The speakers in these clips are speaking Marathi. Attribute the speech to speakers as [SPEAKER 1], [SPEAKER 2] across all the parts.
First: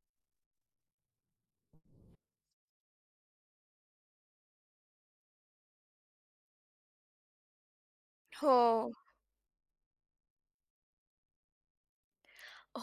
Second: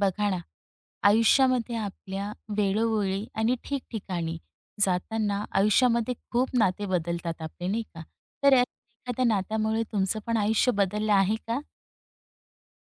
[SPEAKER 1] बघा ना, आयुष्यामध्ये आपल्या वेळोवेळी आणि ठिकठिकाणी जाताना आयुष्यामध्ये खूप नाते बदलतात आपले, नाही का? तर
[SPEAKER 2] हो.
[SPEAKER 1] या एखाद्या नात्यामुळे तुमचं पण आयुष्य बदललं आहे का?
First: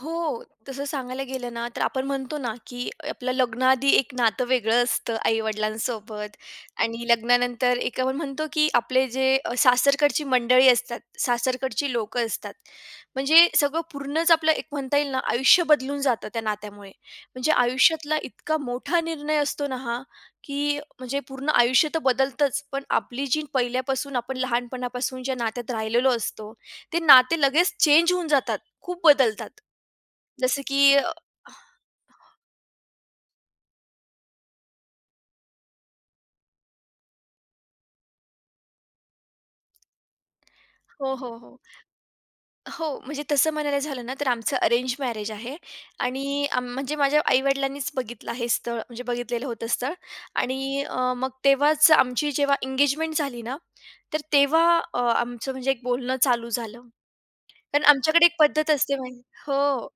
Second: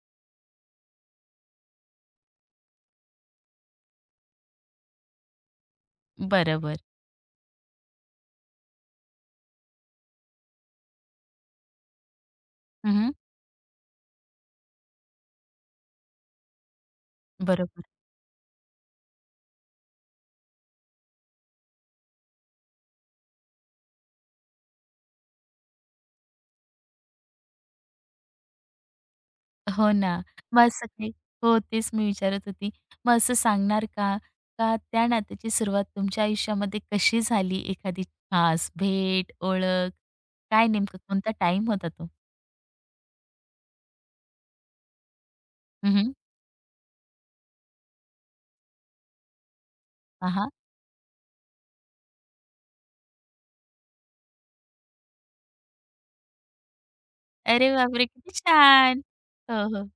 [SPEAKER 2] हो. तसं सांगायला गेलं ना, तर आपण म्हणतो ना, की आपलं लग्नाआधी एक नातं वेगळं असतं आई-वडिलांसोबत
[SPEAKER 1] बरोबर.
[SPEAKER 2] आणि लग्नानंतर एक आपण म्हणतो, की आपले जे सासरकडची मंडळी असतात, सासरकडची लोकं असतात.
[SPEAKER 1] हं, हं.
[SPEAKER 2] म्हणजे सगळं पूर्णच आपलं एक म्हणता येईल ना, आयुष्य बदलून जातं त्या नात्यामुळे. म्हणजे
[SPEAKER 1] बरोबर.
[SPEAKER 2] आयुष्यातला इतका मोठा निर्णय असतो ना हा, की म्हणजे पूर्ण आयुष्य तर बदलतंच, पण आपली जी पहिल्यापासून आपण लहानपणापासून ज्या नात्यात राहिलेलो असतो, ते नाते लगेच चेंज होऊन जातात. खूप बदलतात.
[SPEAKER 1] हो ना.
[SPEAKER 2] जसं
[SPEAKER 1] मग
[SPEAKER 2] की
[SPEAKER 1] असं काही
[SPEAKER 2] अ,
[SPEAKER 1] हो, तेच मी विचारत होती. मग असं सांगणार का, का त्या नात्याची सुरुवात तुमच्या आयुष्यामध्ये कशी झाली? एखादी खास भेट, ओळख, काय नेमकं
[SPEAKER 2] हो,
[SPEAKER 1] कोणता
[SPEAKER 2] हो, हो.
[SPEAKER 1] टाईम होता तो?
[SPEAKER 2] हो, म्हणजे तसं म्हणायला झालं ना, तर आमचं अरेंज मॅरेज आहे
[SPEAKER 1] हं, हं.
[SPEAKER 2] आणि म्हणजे माझ्या आई-वडिलांनीच बघितलं हे स्थळ, म्हणजे बघितलेलं होतं स्थळ आणि मग तेव्हाच आमची जेव्हा एंगेजमेंट झाली ना, तर तेव्हा आमचं म्हणजे एक बोलणं चालू झालं.
[SPEAKER 1] अरे
[SPEAKER 2] कारण
[SPEAKER 1] बापरे!
[SPEAKER 2] आमच्याकडे
[SPEAKER 1] किती
[SPEAKER 2] एक पद्धत असते
[SPEAKER 1] छान.
[SPEAKER 2] माही
[SPEAKER 1] हो,
[SPEAKER 2] हो.
[SPEAKER 1] हो.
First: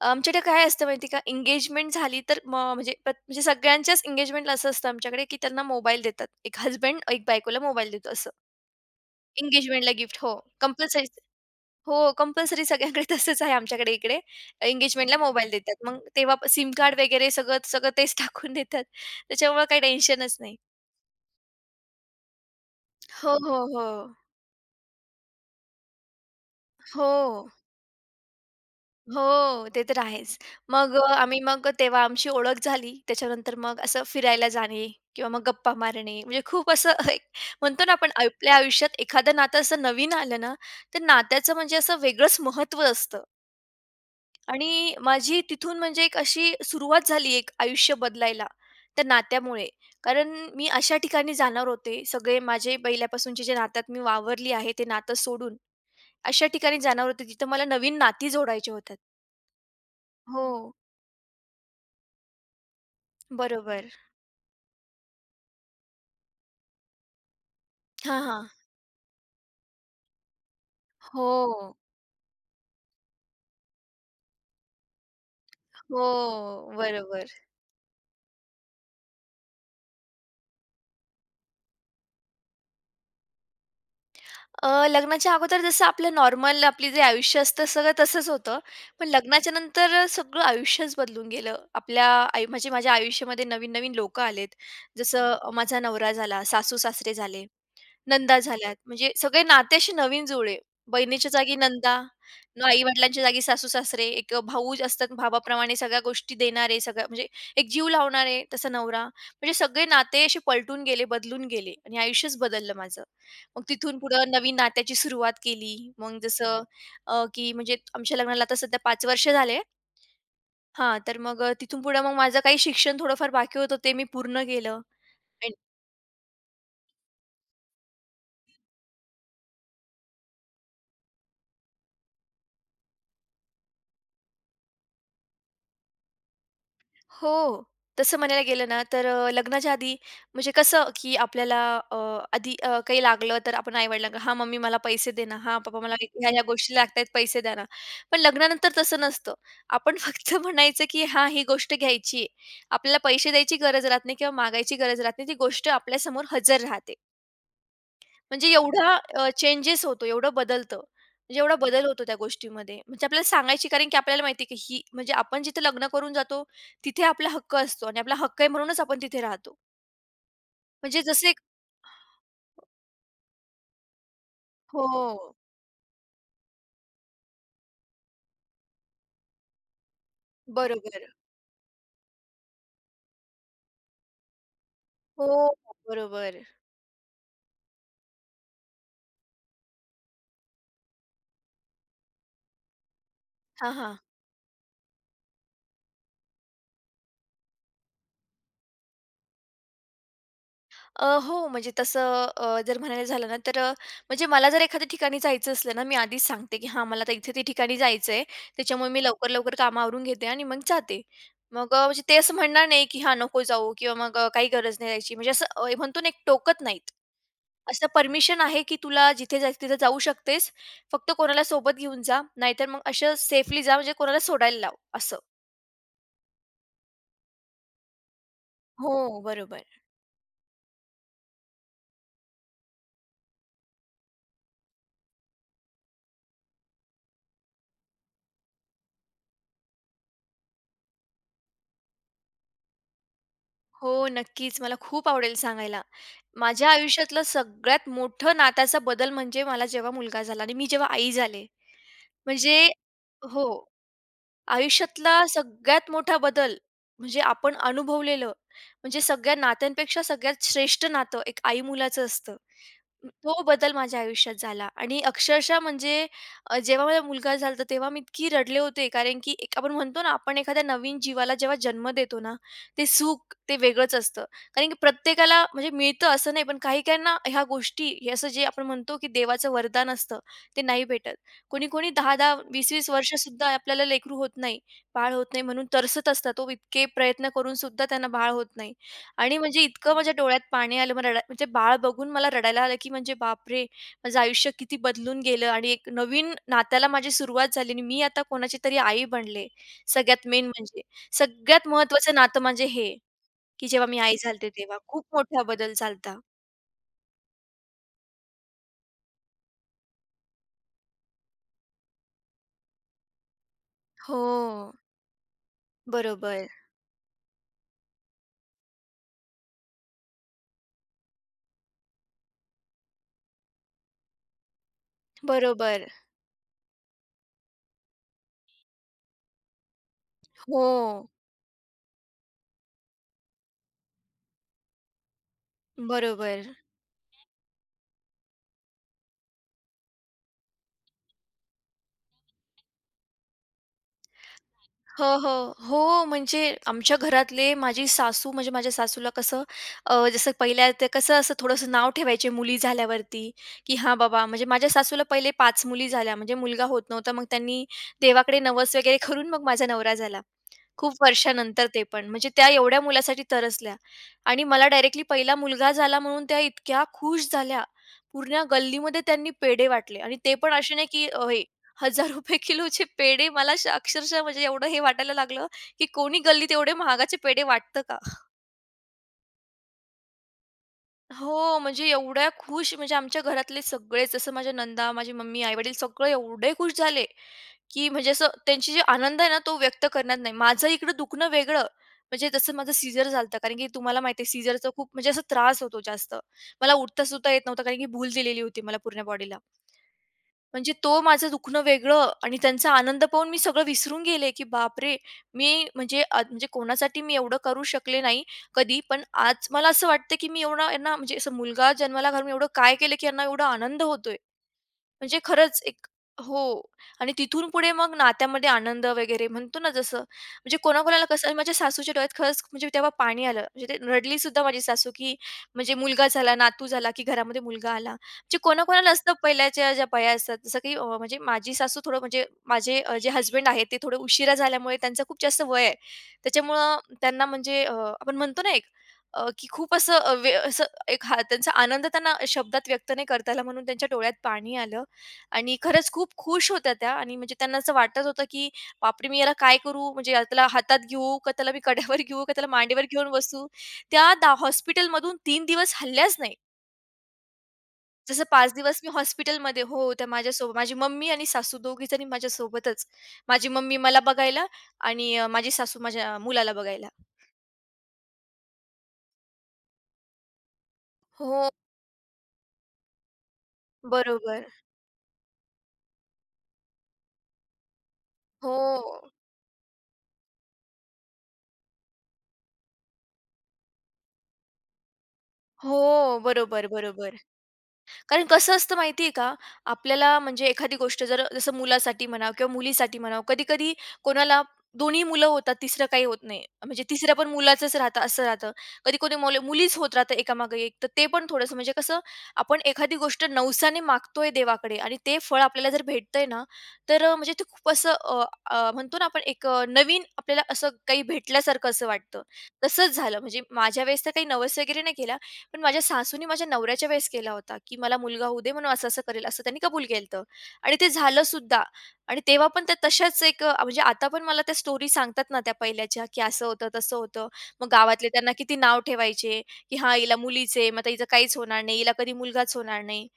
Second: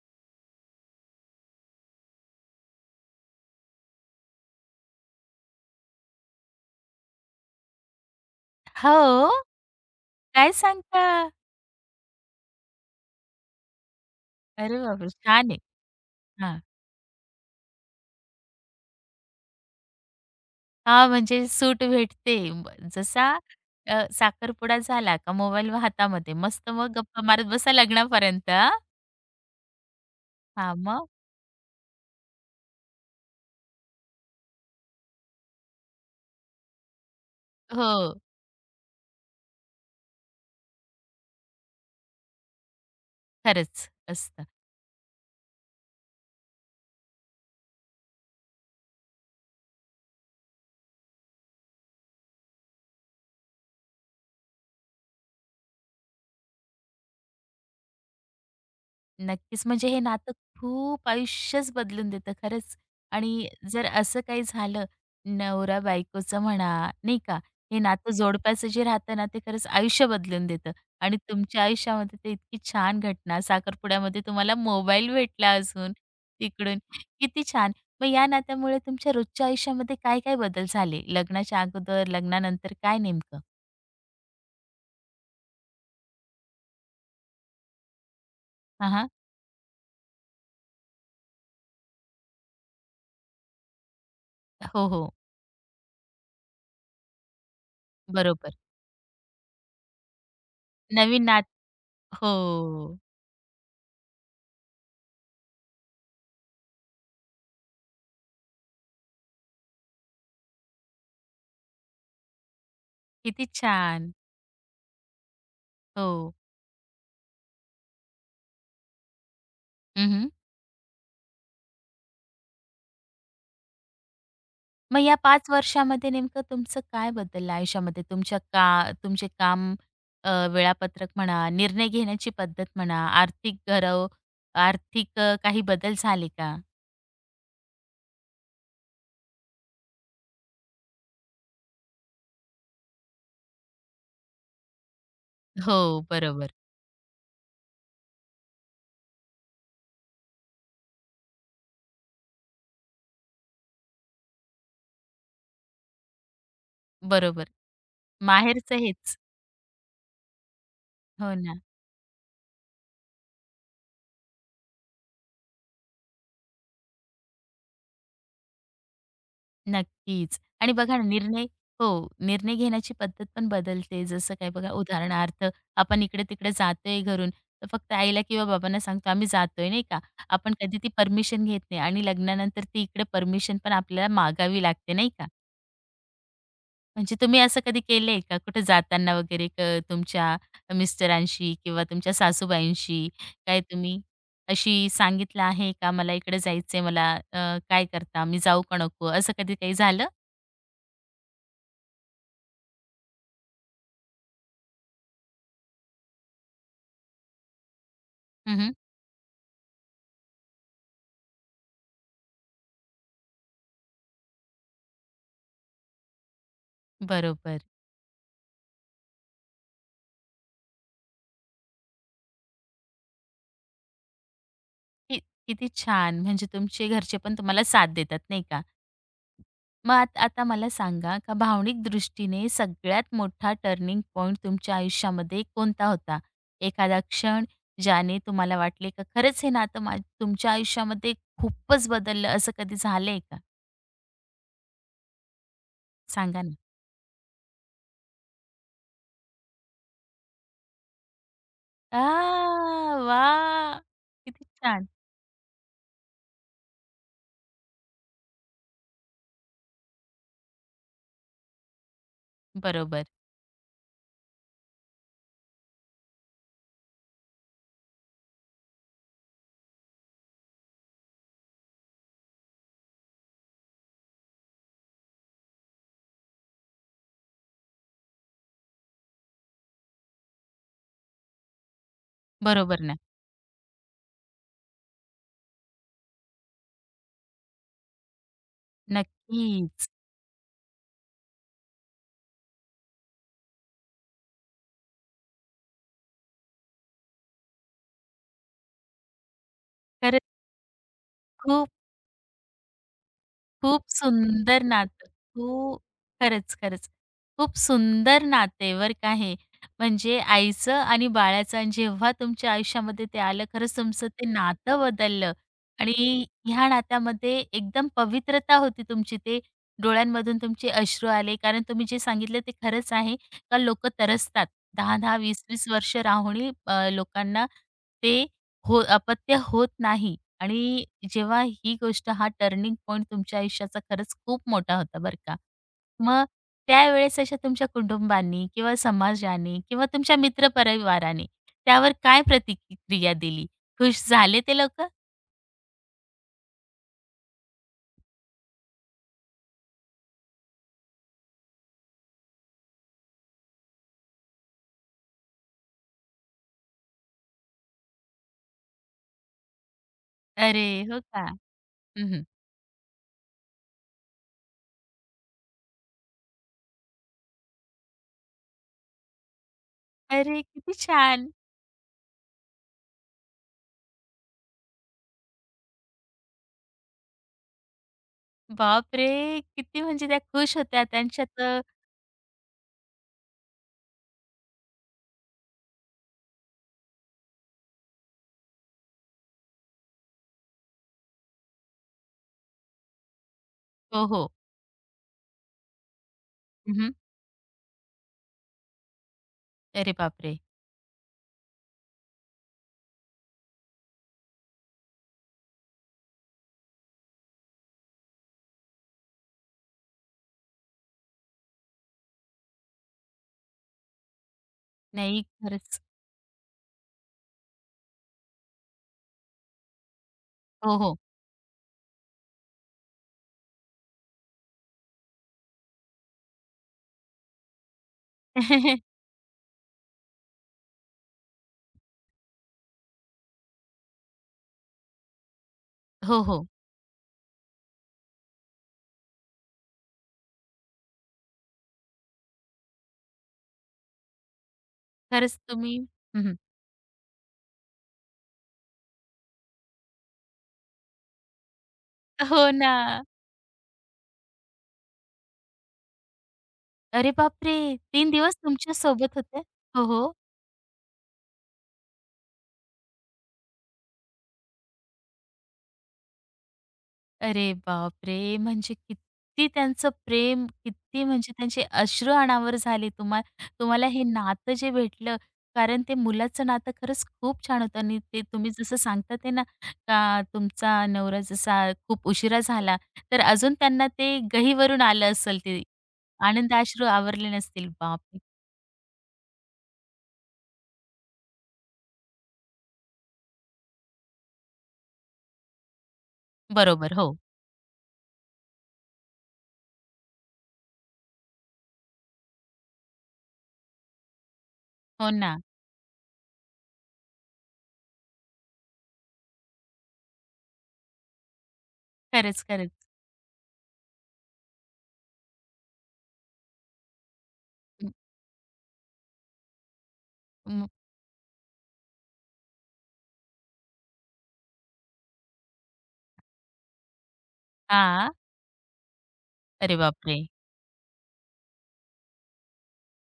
[SPEAKER 2] आमच्याकडे काय असतं माहिती का, एंगेजमेंट झाली तर म म्हणजे प्रत म्हणजे सगळ्यांच्याच एंगेजमेंटला असं असतं आमच्याकडे, की त्यांना मोबाईल देतात. एक हसबँड, एक बायकोला मोबाईल देतो असं.
[SPEAKER 1] हो?
[SPEAKER 2] एंगेजमेंटला गिफ्ट. हो,
[SPEAKER 1] काय
[SPEAKER 2] कंपल्सरी.
[SPEAKER 1] सांगता?
[SPEAKER 2] हो, कंपल्सरी सगळ्यांकडे तसंच आहे आमच्याकडे इकडे.
[SPEAKER 1] अरे बापरे!
[SPEAKER 2] एंगेजमेंटला मोबाईल
[SPEAKER 1] छान आहे.
[SPEAKER 2] देतात. मग तेव्हा
[SPEAKER 1] हां.
[SPEAKER 2] सिम कार्ड वगैरे सगळं सगळं तेच टाकून देतात. त्याच्यामुळे काही टेन्शनच नाही.
[SPEAKER 1] हां, म्हणजे सूट भेटते. ब जसा
[SPEAKER 2] हो, हो, हो.
[SPEAKER 1] साखरपुडा झाला का मोबाईल हातामध्ये. मस्त मग गप्पा मारत
[SPEAKER 2] हो.
[SPEAKER 1] बसा लग्नापर्यंत. हां?
[SPEAKER 2] हो, ते तर आहेच.
[SPEAKER 1] हां,
[SPEAKER 2] मग
[SPEAKER 1] मग
[SPEAKER 2] आम्ही मग तेव्हा आमची ओळख झाली. त्याच्यानंतर मग असं फिरायला जाणे किंवा मग गप्पा मारणे म्हणजे खूप असं एक म्हणतो ना आपण
[SPEAKER 1] हो,
[SPEAKER 2] आपल्या आयुष्यात एखादं नातं असं नवीन आलं ना, तर नात्याचं म्हणजे असं वेगळंच महत्त्व असतं.
[SPEAKER 1] खरंच असतं.
[SPEAKER 2] आणि माझी तिथून म्हणजे एक अशी सुरुवात झाली एक आयुष्य बदलायला त्या नात्यामुळे. कारण मी अशा ठिकाणी जाणार होते, सगळे माझे पहिल्यापासूनचे जे नात्यात मी वावरली आहे, ते नातं सोडून अशा ठिकाणी जाणार होते, तिथं मला नवीन नाती जोडायची होतात.
[SPEAKER 1] नक्कीच. म्हणजे हे नातं
[SPEAKER 2] हो.
[SPEAKER 1] खूप आयुष्यच बदलून देतं खरंच. आणि जर
[SPEAKER 2] बरोबर.
[SPEAKER 1] असं काही झालं नवरा बायकोचं म्हणा, नाही का, हे नातं
[SPEAKER 2] हां, हां.
[SPEAKER 1] जोडप्याचं जे राहतं ना, ते खरंच आयुष्य बदलून देतं. आणि तुमच्या
[SPEAKER 2] हो.
[SPEAKER 1] आयुष्यामध्ये ते इतकी छान घटना, साखरपुड्यामध्ये तुम्हाला मोबाईल भेटला अजून
[SPEAKER 2] हो.
[SPEAKER 1] तिकडून.
[SPEAKER 2] बरोबर.
[SPEAKER 1] किती छान. मग या नात्यामुळे तुमच्या रोजच्या आयुष्यामध्ये काय-काय बदल झाले? लग्नाच्या अगोदर, लग्नानंतर काय नेमकं?
[SPEAKER 2] लग्नाच्या अगोदर जसं आपलं नॉर्मल आपली जे आयुष्य असतं सगळं तसंच होतं.
[SPEAKER 1] हां,
[SPEAKER 2] पण
[SPEAKER 1] हां.
[SPEAKER 2] लग्नाच्या नंतर सगळं आयुष्यच बदलून गेलं. आपल्या आई म्हणजे माझ्या आयुष्यामध्ये नवीन-नवीन लोकं आलेत.
[SPEAKER 1] हो, हो.
[SPEAKER 2] जसं माझा नवरा झाला, सासू-सासरे झाले. नंदा
[SPEAKER 1] बरोबर.
[SPEAKER 2] झाल्यात. म्हणजे सगळे नाते असे नवीन जुळले.
[SPEAKER 1] नवीन
[SPEAKER 2] बहिणीच्या
[SPEAKER 1] नात
[SPEAKER 2] जागी नंदा,
[SPEAKER 1] हो.
[SPEAKER 2] मग आई-वडिलांच्या जागी सासू-सासरे, एक भाऊ असतात भावाप्रमाणे सगळ्या गोष्टी देणारे, सगळ्या म्हणजे एक जीव लावणारे, तसा नवरा. म्हणजे सगळे नाते असे पलटून गेले, बदलून गेले आणि आयुष्यच बदललं माझं.
[SPEAKER 1] किती
[SPEAKER 2] मग तिथून
[SPEAKER 1] छान.
[SPEAKER 2] पुढं नवीन नात्याची सुरुवात केली. मग
[SPEAKER 1] हो.
[SPEAKER 2] जसं की म्हणजे आमच्या लग्नाला आता सध्या 5 वर्ष झाले.
[SPEAKER 1] हं, हं.
[SPEAKER 2] हां, तर मग तिथून पुढं मग माझं काही शिक्षण थोडंफार बाकी होतं, ते मी पूर्ण केलं.
[SPEAKER 1] मग या 5 वर्षामध्ये नेमकं तुमचं काय बदललं आयुष्यामध्ये? तुमच्या का तुमचे काम वेळापत्रक म्हणा, निर्णय घेण्याची पद्धत म्हणा, आर्थिक काही बदल झाले का?
[SPEAKER 2] हो. तसं म्हणायला गेलं ना, तर लग्नाच्या आधी म्हणजे कसं, की आपल्याला अ, आधी काही लागलं तर आपण आई-वडिलांना, "हां, मम्मी मला पैसे दे ना. हां,
[SPEAKER 1] हो,
[SPEAKER 2] पप्पा मला ह्या-ह्या
[SPEAKER 1] बरोबर.
[SPEAKER 2] गोष्टी लागतायत, पैसे द्या ना." पण लग्नानंतर तसं नसतं. आपण फक्त म्हणायचं, की "हां, ही गोष्ट घ्यायची आहे." आपल्याला पैसे द्यायची गरज राहत नाही किंवा मागायची गरज राहत नाही. ती गोष्ट आपल्यासमोर हजर राहते.
[SPEAKER 1] बरोबर.
[SPEAKER 2] म्हणजे
[SPEAKER 1] माहेरचं
[SPEAKER 2] एवढा
[SPEAKER 1] हेच.
[SPEAKER 2] चेंजेस होतो, एवढं बदलतं.
[SPEAKER 1] हो
[SPEAKER 2] म्हणजे एवढा
[SPEAKER 1] ना.
[SPEAKER 2] बदल होतो त्या गोष्टीमध्ये. म्हणजे आपल्याला सांगायची कारण की आपल्याला माहिती आहे की ही म्हणजे आपण जिथे लग्न करून जातो, तिथे आपला हक्क असतो आणि आपला हक्क आहे म्हणूनच आपण तिथे राहतो.
[SPEAKER 1] नक्कीच. आणि बघा
[SPEAKER 2] म्हणजे
[SPEAKER 1] ना
[SPEAKER 2] जसे
[SPEAKER 1] निर्णय हो, निर्णय घेण्याची पद्धत पण बदलते. जसं काय बघा
[SPEAKER 2] हो.
[SPEAKER 1] उदाहरणार्थ आपण इकडे-तिकडे जातोय घरून, तर फक्त आईला किंवा बाबांना सांगतो आम्ही जातोय नाही का. आपण कधी ती
[SPEAKER 2] बरोबर.
[SPEAKER 1] परमिशन घेत नाही आणि लग्नानंतर ती इकडे परमिशन पण आपल्याला मागावी लागते नाही का.
[SPEAKER 2] हो, बरोबर.
[SPEAKER 1] म्हणजे तुम्ही असं कधी केलंय का कुठे जाताना वगैरे तुमच्या मिस्टरांशी किंवा तुमच्या सासूबाईंशी काय
[SPEAKER 2] हां, हां.
[SPEAKER 1] तुम्ही अशी सांगितलं आहे का मला इकडे जायचंय मला काय करता? मी जाऊ का नको? असं कधी काही झालं?
[SPEAKER 2] हो, म्हणजे तसं जर म्हणायला झालं ना, तर म्हणजे मला जर एखाद्या ठिकाणी जायचं असलं ना, मी आधीच सांगते, की हां, मला आता इथे ते ठिकाणी जायचंय. त्याच्यामुळे मी लवकर-लवकर कामं आवरून घेते आणि मग जाते. मग म्हणजे ते असं म्हणणार नाही, की हां, नको जाऊ किंवा मग काही गरज नाही जायची. म्हणजे असं म्हणतो ना, एक टोकत नाहीत.
[SPEAKER 1] बरोबर.
[SPEAKER 2] असं परमिशन आहे, की तुला जिथे जायचं तिथे जाऊ शकतेस. फक्त कोणाला सोबत घेऊन जा, नाहीतर मग असं सेफली जा, म्हणजे कोणाला सोडायला लाव, असं.
[SPEAKER 1] कि किती छान! म्हणजे तुमचे घरचे पण तुम्हाला साथ देतात, नाही का?
[SPEAKER 2] हो, बरोबर.
[SPEAKER 1] मग आता मला सांगा, का भावनिक दृष्टीने सगळ्यात मोठा टर्निंग पॉइंट तुमच्या आयुष्यामध्ये कोणता होता? एखादा क्षण ज्याने तुम्हाला वाटले का खरंच हे नातं तुमच्या आयुष्यामध्ये खूपच बदललं, असं कधी झालंय का?
[SPEAKER 2] हो, नक्कीच. मला खूप आवडेल सांगायला.
[SPEAKER 1] सांगा ना.
[SPEAKER 2] माझ्या आयुष्यातलं सगळ्यात मोठं नात्याचा बदल म्हणजे मला जेव्हा मुलगा झाला आणि मी जेव्हा आई झाले.
[SPEAKER 1] आ,
[SPEAKER 2] म्हणजे हो.
[SPEAKER 1] वाह! किती छान!
[SPEAKER 2] आयुष्यातला सगळ्यात मोठा बदल म्हणजे आपण अनुभवलेलं, म्हणजे सगळ्या नात्यांपेक्षा सगळ्यात श्रेष्ठ नातं एक आई-मुलाचं असतं.
[SPEAKER 1] बरोबर.
[SPEAKER 2] तो बदल माझ्या आयुष्यात झाला आणि अक्षरशः म्हणजे जेव्हा माझा मुलगा झाला होता, तेव्हा मी इतकी रडले होते, कारण की एक आपण म्हणतो ना, आपण एखाद्या नवीन जीवाला जेव्हा जन्म देतो ना, ते सुख ते वेगळंच असतं. कारण की प्रत्येकाला म्हणजे मिळतं असं नाही, पण काही काहींना ह्या गोष्टी, हे असं जे आपण म्हणतो, की देवाचं वरदान असतं, ते नाही भेटत. कोणी कोणी 10-10,
[SPEAKER 1] बरोबर
[SPEAKER 2] 20-20
[SPEAKER 1] ना.
[SPEAKER 2] वर्ष सुद्धा आपल्याला लेकरू होत नाही, बाळ होत नाही म्हणून तरसत असतात हो. इतके प्रयत्न करून सुद्धा त्यांना बाळ होत नाही. आणि म्हणजे
[SPEAKER 1] नक्कीच.
[SPEAKER 2] इतकं माझ्या डोळ्यात पाणी आलं, मला रडा म्हणजे बाळ बघून मला रडायला आलं, की म्हणजे बापरे! माझं आयुष्य किती बदलून गेलं आणि एक नवीन नात्याला माझी सुरुवात झाली आणि मी आता कोणाची तरी आई बनले.
[SPEAKER 1] खरंच
[SPEAKER 2] सगळ्यात मेन म्हणजे सगळ्यात
[SPEAKER 1] खूप
[SPEAKER 2] महत्त्वाचं नातं म्हणजे हे, की
[SPEAKER 1] खूप
[SPEAKER 2] जेव्हा मी आई झाले
[SPEAKER 1] सुंदर
[SPEAKER 2] तेव्हा खूप
[SPEAKER 1] नातं.
[SPEAKER 2] मोठा बदल
[SPEAKER 1] खूप
[SPEAKER 2] झाला.
[SPEAKER 1] खरंच, खरंच. खूप सुंदर नातं आहे बरं का हे. म्हणजे आईचं आणि बाळाचं आणि जेव्हा तुमच्या आयुष्यामध्ये ते आलं, खरंच तुमचं
[SPEAKER 2] हो.
[SPEAKER 1] ते नातं बदललं आणि
[SPEAKER 2] बरोबर.
[SPEAKER 1] ह्या नात्यामध्ये एकदम पवित्रता होती तुमची. ते डोळ्यांमधून तुमचे अश्रू आले. कारण तुम्ही जे सांगितलं ते खरंच आहे का लोकं तरसतात. 10-10, 20-20
[SPEAKER 2] बरोबर.
[SPEAKER 1] वर्ष राहुणी लोकांना ते हो अपत्य होत नाही
[SPEAKER 2] हो.
[SPEAKER 1] आणि जेव्हा ही गोष्ट हा टर्निंग पॉइंट तुमच्या आयुष्याचा खरंच खूप मोठा होता बरं का. मग
[SPEAKER 2] बरोबर.
[SPEAKER 1] त्यावेळेस अशा तुमच्या कुटुंबांनी किंवा समाजाने किंवा तुमच्या मित्रपरिवाराने त्यावर काय प्रतिक्रिया दिली? खुश झाले ते लोकं?
[SPEAKER 2] हो, हो. हो, म्हणजे आमच्या घरातले माझी सासू म्हणजे माझ्या सासूला कसं जसं पहिल्या ते कसं असं थोडंसं नाव ठेवायचे मुली झाल्यावरती, की हां बाबा म्हणजे माझ्या सासूला पहिले 5 मुली झाल्या म्हणजे मुलगा होत नव्हता. मग त्यांनी देवाकडे नवस वगैरे करून मग माझा नवरा झाला.
[SPEAKER 1] अरे!
[SPEAKER 2] खूप
[SPEAKER 1] हो का?
[SPEAKER 2] वर्षानंतर ते पण.
[SPEAKER 1] हं.
[SPEAKER 2] म्हणजे त्या एवढ्या मुलासाठी तरसल्या आणि मला डायरेक्टली पहिला मुलगा झाला म्हणून त्या इतक्या खुश झाल्या. पूर्ण गल्लीमध्ये त्यांनी पेढे वाटले आणि ते
[SPEAKER 1] अरे
[SPEAKER 2] पण
[SPEAKER 1] किती
[SPEAKER 2] असे नाही, की
[SPEAKER 1] छान!
[SPEAKER 2] हे ₹1000 किलोचे पेढे अक्षरशः म्हणजे एवढं हे वाटायला लागलं, की कोणी गल्लीत एवढे महागाचे पेढे वाटतं का?
[SPEAKER 1] बापरे! किती म्हणजे त्या खुश होत्या त्यांच्यात
[SPEAKER 2] हो,
[SPEAKER 1] अ,
[SPEAKER 2] म्हणजे एवढ्या खुश म्हणजे आमच्या घरातले सगळेच, जसं माझ्या नंदा, माझी मम्मी, आई-वडील सगळे एवढे खुश झाले, की म्हणजे असं त्यांची जी आनंद आहे ना, तो व्यक्त करण्यात नाही. माझं इकडं दुखणं वेगळं, म्हणजे जसं माझं सीझर झालं होतं. कारण की तुम्हाला
[SPEAKER 1] हो,
[SPEAKER 2] माहिती
[SPEAKER 1] हो.
[SPEAKER 2] आहे सीझरचा खूप म्हणजे असा त्रास होतो जास्त. मला
[SPEAKER 1] हं.
[SPEAKER 2] उठता-सुद्धा येत नव्हतं, कारण की भूल दिलेली होती मला पूर्ण बॉडीला.
[SPEAKER 1] अरे बापरे!
[SPEAKER 2] म्हणजे तो माझं दुखणं वेगळं आणि त्यांचा आनंद पाहून मी सगळं विसरून गेले, की बापरे! म्हणजे कोणासाठी मी एवढं करू शकले नाही कधी. पण आज मला असं वाटतं, की मी एवढा यांना म्हणजे असं मुलगा जन्माला घालून एवढं काय केलं, की यांना एवढा आनंद होतोय. म्हणजे
[SPEAKER 1] नाही
[SPEAKER 2] खरंच
[SPEAKER 1] खरंच.
[SPEAKER 2] एक हो आणि तिथून पुढे मग नात्यामध्ये आनंद वगैरे म्हणतो ना जसं म्हणजे
[SPEAKER 1] हो, हो.
[SPEAKER 2] कोणाकोणाला कसं आणि माझ्या सासूच्या डोळ्यात खरंच म्हणजे तेव्हा पाणी आलं म्हणजे ते रडली सुद्धा माझी सासू की म्हणजे मुलगा झाला नातू झाला की घरामध्ये मुलगा आला म्हणजे कोणाकोणाला असतं पहिल्याच्या ज्या बाया असतात जसं की म्हणजे माझी सासू थोडं म्हणजे माझे जे हस्बंड आहेत ते थोडे उशिरा झाल्यामुळे त्यांचं खूप जास्त वय आहे.
[SPEAKER 1] हो, हो.
[SPEAKER 2] त्याच्यामुळं त्यांना म्हणजे आपण म्हणतो ना की खूप असं असं एक हा त्यांचा आनंद त्यांना शब्दात व्यक्त नाही करता आला म्हणून त्यांच्या डोळ्यात पाणी आलं
[SPEAKER 1] खरंच
[SPEAKER 2] आणि
[SPEAKER 1] तुम्ही
[SPEAKER 2] खरंच खूप
[SPEAKER 1] हं.
[SPEAKER 2] खुश होत्या त्या आणि म्हणजे त्यांना असं वाटत होतं, की "बापरे! मी याला काय करू? म्हणजे या त्याला हातात घेऊ का त्याला मी कड्यावर घेऊ का त्याला
[SPEAKER 1] हो ना.
[SPEAKER 2] मांडीवर घेऊन बसू?" त्या हॉस्पिटलमधून 3 दिवस हलल्याच नाही.
[SPEAKER 1] अरे बापरे! तीन
[SPEAKER 2] जसं
[SPEAKER 1] दिवस
[SPEAKER 2] 5
[SPEAKER 1] तुमच्या
[SPEAKER 2] दिवस मी
[SPEAKER 1] सोबत होते?
[SPEAKER 2] हॉस्पिटलमध्ये
[SPEAKER 1] हो,
[SPEAKER 2] हो, त्या
[SPEAKER 1] हो.
[SPEAKER 2] माझ्यासोबत माझी मम्मी आणि सासू दोघीजणी माझ्यासोबतच. माझी मम्मी मला बघायला आणि माझी सासू माझ्या मुलाला बघायला.
[SPEAKER 1] अरे बापरे! म्हणजे किती त्यांचं प्रेम, किती म्हणजे
[SPEAKER 2] हो,
[SPEAKER 1] त्यांचे अश्रू अनावर झाले. तुम्हाला हे
[SPEAKER 2] बरोबर.
[SPEAKER 1] नातं जे भेटलं, कारण ते मुलाचं नातं खरंच खूप छान होतं आणि ते तुम्ही
[SPEAKER 2] हो.
[SPEAKER 1] जसं सांगता आहे ना, का तुमचा नवरा जसा खूप उशिरा झाला, तर अजून त्यांना ते गहिवरून आलं असेल ते.
[SPEAKER 2] हो,
[SPEAKER 1] आनंद
[SPEAKER 2] बरोबर,
[SPEAKER 1] अश्रू
[SPEAKER 2] बरोबर.
[SPEAKER 1] आवरले नसतील. बापरे!
[SPEAKER 2] कारण कसं असतं माहिती आहे का, आपल्याला म्हणजे एखादी गोष्ट जर जसं मुलासाठी म्हणा किंवा मुलीसाठी म्हणा, कधी-कधी कोणाला दोन्ही मुलं होतात, तिसरं काही होत नाही. म्हणजे
[SPEAKER 1] बरोबर.
[SPEAKER 2] तिसरं
[SPEAKER 1] हो.
[SPEAKER 2] पण मुलाचंच राहतं असं राहतं. कधी कोणी मुल मुलीच होत राहतं एकामागे एक. तर ते पण थोडंसं म्हणजे कसं आपण एखादी गोष्ट नवसाने मागतोय देवाकडे आणि
[SPEAKER 1] हो
[SPEAKER 2] ते
[SPEAKER 1] ना.
[SPEAKER 2] फळ आपल्याला जर भेटतंय ना, तर म्हणजे ते खूप असं अ, अ, म्हणतो ना आपण एक नवीन आपल्याला असं काही भेटल्यासारखं असं वाटतं.
[SPEAKER 1] खरंच, खरंच.
[SPEAKER 2] तसंच झालं म्हणजे माझ्या वेळेस तर काही नवस वगैरे नाही केला. पण माझ्या सासूने माझ्या नवऱ्याच्या वेळेस केला होता, की
[SPEAKER 1] हं,
[SPEAKER 2] मला मुलगा होऊ दे म्हणून असं-असं करेल, असं त्यांनी कबूल केलंत
[SPEAKER 1] हं.
[SPEAKER 2] आणि ते झालं सुद्धा आणि तेव्हा पण त्या तशाच एक म्हणजे आता पण मला त्या स्टोरी सांगतात ना त्या पहिल्याच्या, की असं होतं, तसं होतं. मग गावातले
[SPEAKER 1] हां.
[SPEAKER 2] त्यांना किती नाव ठेवायचे, की
[SPEAKER 1] अरे
[SPEAKER 2] "हां, हिला
[SPEAKER 1] बापरे!
[SPEAKER 2] मुलीच मग आता हिचं काहीच होणार नाही, हिला कधी मुलगाच होणार नाही."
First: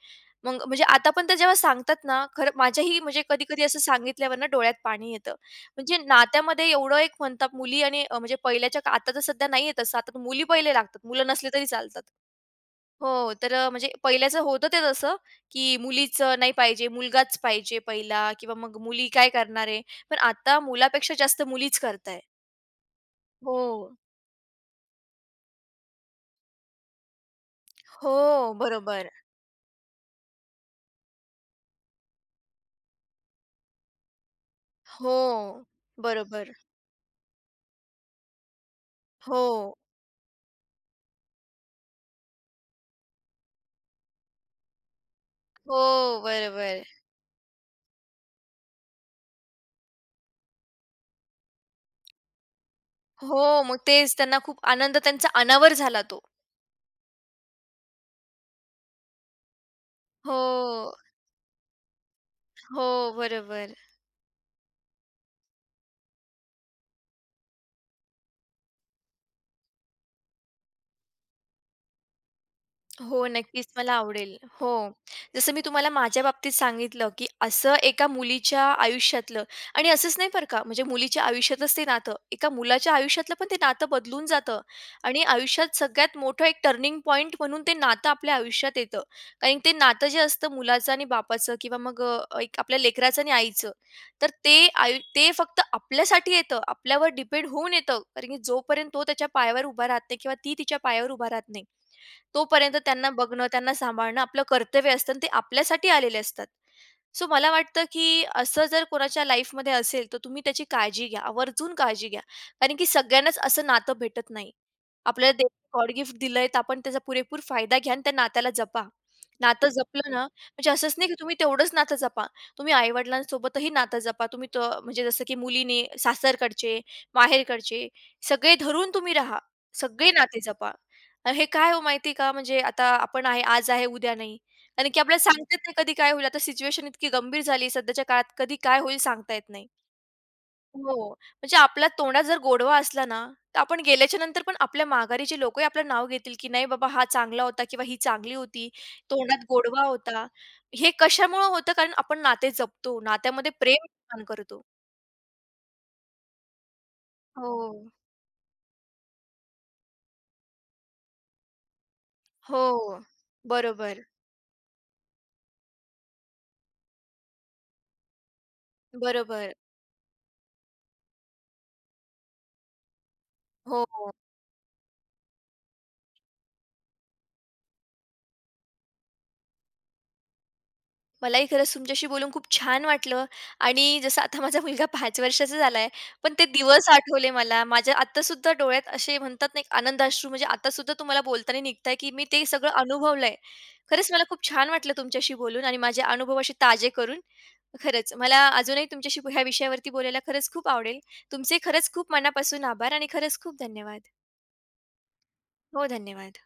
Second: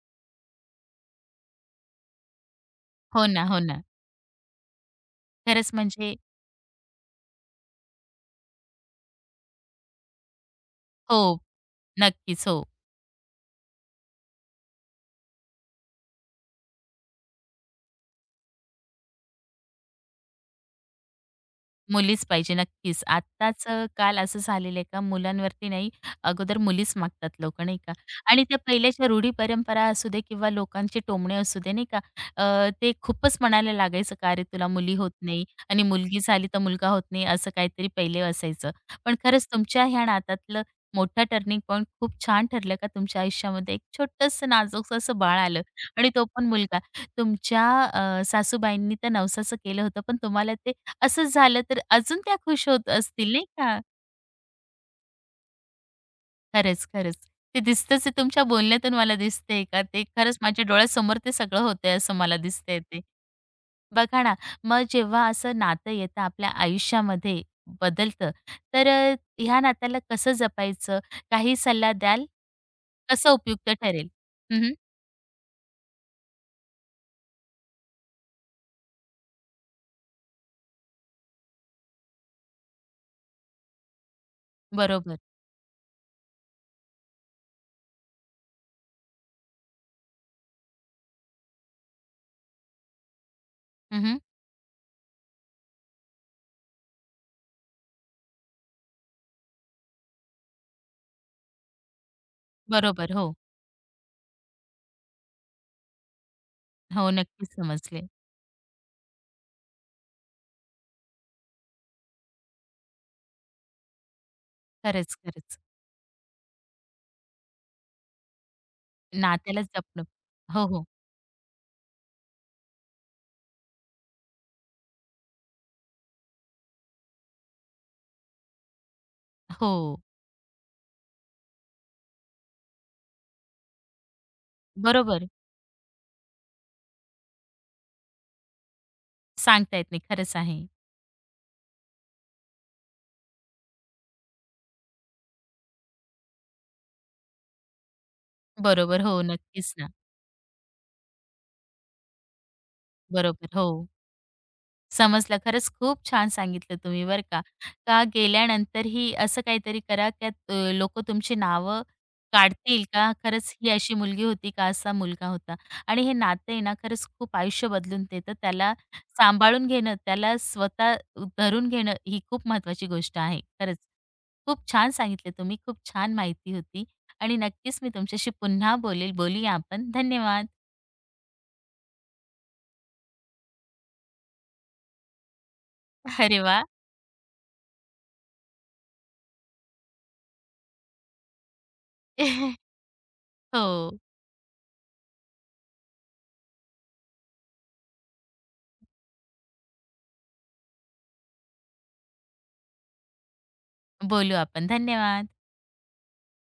[SPEAKER 2] मग म्हणजे आता पण त्या जेव्हा सांगतात ना, खरं माझ्याही म्हणजे
[SPEAKER 1] हो ना, हो
[SPEAKER 2] कधी-कधी असं
[SPEAKER 1] ना.
[SPEAKER 2] सांगितल्यावर ना डोळ्यात पाणी येतं.
[SPEAKER 1] खरंच
[SPEAKER 2] म्हणजे
[SPEAKER 1] म्हणजे
[SPEAKER 2] नात्यामध्ये एवढं एक म्हणतात मुली आणि म्हणजे आता तर सध्या नाहीये तसं, आता तर मुली पहिले लागतात, मुलं
[SPEAKER 1] हो,
[SPEAKER 2] नसले तरी चालतात.
[SPEAKER 1] नक्कीच. हो.
[SPEAKER 2] हो, तर म्हणजे पहिल्याचं होतं ते तसं, की मुलीचं नाही पाहिजे, मुलगाच पाहिजे पहिला किंवा मग मुली काय करणार आहे? पण आता मुलापेक्षा जास्त मुलीच करताय.
[SPEAKER 1] मुलीच पाहिजे नक्कीच.
[SPEAKER 2] हो.
[SPEAKER 1] आत्ताच काल असं झालेलं आहे का मुलांवरती नाही, अगोदर मुलीच मागतात लोकं नाही का? आणि
[SPEAKER 2] हो,
[SPEAKER 1] त्या पहिल्याच्या
[SPEAKER 2] बरोबर.
[SPEAKER 1] रूढी परंपरा असू दे किंवा लोकांचे टोमणे असू दे नाही का? ते खूपच म्हणायला लागायचं का "अरे तुला मुली होत
[SPEAKER 2] हो,
[SPEAKER 1] नाही आणि मुलगी झाली
[SPEAKER 2] बरोबर.
[SPEAKER 1] तर मुलगा होत नाही" असं काहीतरी पहिले असायचं. पण खरंच
[SPEAKER 2] हो,
[SPEAKER 1] तुमच्या ह्या नातातलं मोठा टर्निंग पॉइंट खूप छान ठरलं का तुमच्या आयुष्यामध्ये एक छोटंसं नाजूकसं असं बाळ आलं आणि
[SPEAKER 2] हो,
[SPEAKER 1] तो पण मुलगा.
[SPEAKER 2] बरोबर.
[SPEAKER 1] तुमच्या सासूबाईंनी तर नवसाचं केलं होतं पण तुम्हाला ते असं झालं तर अजून त्या खुश होत असतील नाही
[SPEAKER 2] हो, मग
[SPEAKER 1] का?
[SPEAKER 2] तेच त्यांना खूप आनंद त्यांचा अनावर झाला तो.
[SPEAKER 1] खरंच, खरंच. ते दिसतंच आहे तुमच्या बोलण्यातून मला दिसतंय का ते खरंच माझ्या
[SPEAKER 2] हो,
[SPEAKER 1] डोळ्यासमोर ते सगळं होतंय असं मला दिसतंय
[SPEAKER 2] हो,
[SPEAKER 1] ते.
[SPEAKER 2] बरोबर.
[SPEAKER 1] बघा ना, मग जेव्हा असं नातं येतं आपल्या आयुष्यामध्ये बदलतं, तर ह्या नात्याला कसं जपायचं? काही सल्ला द्याल?
[SPEAKER 2] हो,
[SPEAKER 1] कसं
[SPEAKER 2] नक्कीच
[SPEAKER 1] उपयुक्त
[SPEAKER 2] मला
[SPEAKER 1] ठरेल?
[SPEAKER 2] आवडेल. हो.
[SPEAKER 1] हं,
[SPEAKER 2] जसं मी तुम्हाला माझ्या बाबतीत सांगितलं, की असं एका मुलीच्या आयुष्यातलं आणि असंच नाही बरं का, म्हणजे मुलीच्या आयुष्यातच ते नातं, एका मुलाच्या आयुष्यातलं पण ते नातं बदलून जातं
[SPEAKER 1] बरोबर.
[SPEAKER 2] आणि आयुष्यात सगळ्यात मोठं एक टर्निंग पॉइंट म्हणून ते नातं आपल्या आयुष्यात येतं. कारण ते नातं जे असतं मुलाचं आणि बापाचं किंवा मग एक आपल्या लेकराचं आणि आईचं,
[SPEAKER 1] हं,
[SPEAKER 2] तर ते आयु ते फक्त आपल्यासाठी येतं, आपल्यावर डिपेंड होऊन येतं. कारण की जोपर्यंत तो त्याच्या पायावर उभा राहत नाही किंवा ती तिच्या पायावर उभा राहत नाही. तोपर्यंत त्यांना
[SPEAKER 1] बरोबर. हो.
[SPEAKER 2] बघणं, त्यांना सांभाळणं आपलं कर्तव्य असतं आणि ते आपल्यासाठी आलेले असतात.
[SPEAKER 1] हो,
[SPEAKER 2] सो
[SPEAKER 1] नक्कीच
[SPEAKER 2] मला वाटतं,
[SPEAKER 1] समजले.
[SPEAKER 2] की असं जर कोणाच्या लाईफमध्ये असेल, तर तुम्ही त्याची काळजी घ्या, आवर्जून काळजी घ्या. कारण की सगळ्यांनाच असं नातं भेटत नाही.
[SPEAKER 1] खरंच,
[SPEAKER 2] आपल्याला देव
[SPEAKER 1] खरंच.
[SPEAKER 2] गॉड गिफ्ट दिलंय, तर आपण त्याचा पुरेपूर फायदा घ्या आणि त्या नात्याला जपा.
[SPEAKER 1] नात्याला
[SPEAKER 2] नातं
[SPEAKER 1] जपणं.
[SPEAKER 2] जपलं ना,
[SPEAKER 1] हो,
[SPEAKER 2] म्हणजे
[SPEAKER 1] हो.
[SPEAKER 2] असंच नाही, की तुम्ही तेवढंच नातं जपा. तुम्ही आई-वडिलांसोबतही नातं जपा. तुम्ही त म्हणजे जसं की मुलीने सासरकडचे, माहेरकडचे सगळे धरून तुम्ही राहा.
[SPEAKER 1] हो.
[SPEAKER 2] सगळे नाते जपा. आणि हे काय हो माहिती का, म्हणजे आता आपण आहे, आज आहे, उद्या नाही. कारण की
[SPEAKER 1] बरोबर.
[SPEAKER 2] आपल्याला सांगता येत नाही कधी काय होईल. आता सिच्युएशन इतकी गंभीर झाली सध्याच्या काळात कधी काय होईल सांगता येत नाही.
[SPEAKER 1] सांगता येत नाही. खरंच आहे.
[SPEAKER 2] हो, म्हणजे आपल्या तोंडात जर गोडवा असला ना, तर आपण गेल्याच्या नंतर पण आपल्या माघारी जे लोकही आपलं नाव घेतील, की नाही बाबा हा चांगला होता किंवा ही चांगली होती,
[SPEAKER 1] बरोबर. हो,
[SPEAKER 2] तोंडात
[SPEAKER 1] नक्कीच
[SPEAKER 2] गोडवा
[SPEAKER 1] ना.
[SPEAKER 2] होता. हे कशामुळं होतं कारण आपण नाते जपतो,
[SPEAKER 1] बरोबर.
[SPEAKER 2] नात्यामध्ये प्रेम
[SPEAKER 1] हो.
[SPEAKER 2] निर्माण करतो.
[SPEAKER 1] समजलं. खरंच खूप छान सांगितलं तुम्ही बरं का.
[SPEAKER 2] हो.
[SPEAKER 1] का गेल्यानंतरही असं काहीतरी करा की लोकं तुमची नावं
[SPEAKER 2] हो.
[SPEAKER 1] काढतील का खरंच ही अशी
[SPEAKER 2] बरोबर.
[SPEAKER 1] मुलगी होती का असा मुलगा होता. आणि हे नातं आहे ना खरंच खूप आयुष्य बदलून देतं. त्याला
[SPEAKER 2] बरोबर.
[SPEAKER 1] सांभाळून घेणं, त्याला स्वतः धरून घेणं ही खूप महत्वाची गोष्ट आहे. खरंच.
[SPEAKER 2] हो.
[SPEAKER 1] खूप छान सांगितलं तुम्ही. खूप छान माहिती होती आणि नक्कीच मी तुमच्याशी पुन्हा बोलेल. बोलूया आपण. धन्यवाद.
[SPEAKER 2] मलाही खरंच तुमच्याशी बोलून खूप छान वाटलं आणि जसं आता माझा मुलगा 5 वर्षाचा झाला आहे, पण
[SPEAKER 1] अरे
[SPEAKER 2] ते
[SPEAKER 1] वाह!
[SPEAKER 2] दिवस आठवले मला. माझ्या आत्तासुद्धा डोळ्यात असे म्हणतात ना, एक आनंदाश्रू म्हणजे आत्तासुद्धा तुम्हाला बोलताना निघताय, की मी ते सगळं अनुभवलंय.
[SPEAKER 1] हो.
[SPEAKER 2] खरंच मला खूप छान वाटलं तुमच्याशी बोलून आणि माझे अनुभव असे ताजे करून. खरंच मला अजूनही तुमच्याशी ह्या विषयावरती बोलायला खरंच खूप आवडेल. तुमचे खरंच खूप मनापासून आभार आणि खरंच खूप धन्यवाद.
[SPEAKER 1] बोलू आपण. धन्यवाद.
[SPEAKER 2] हो, धन्यवाद.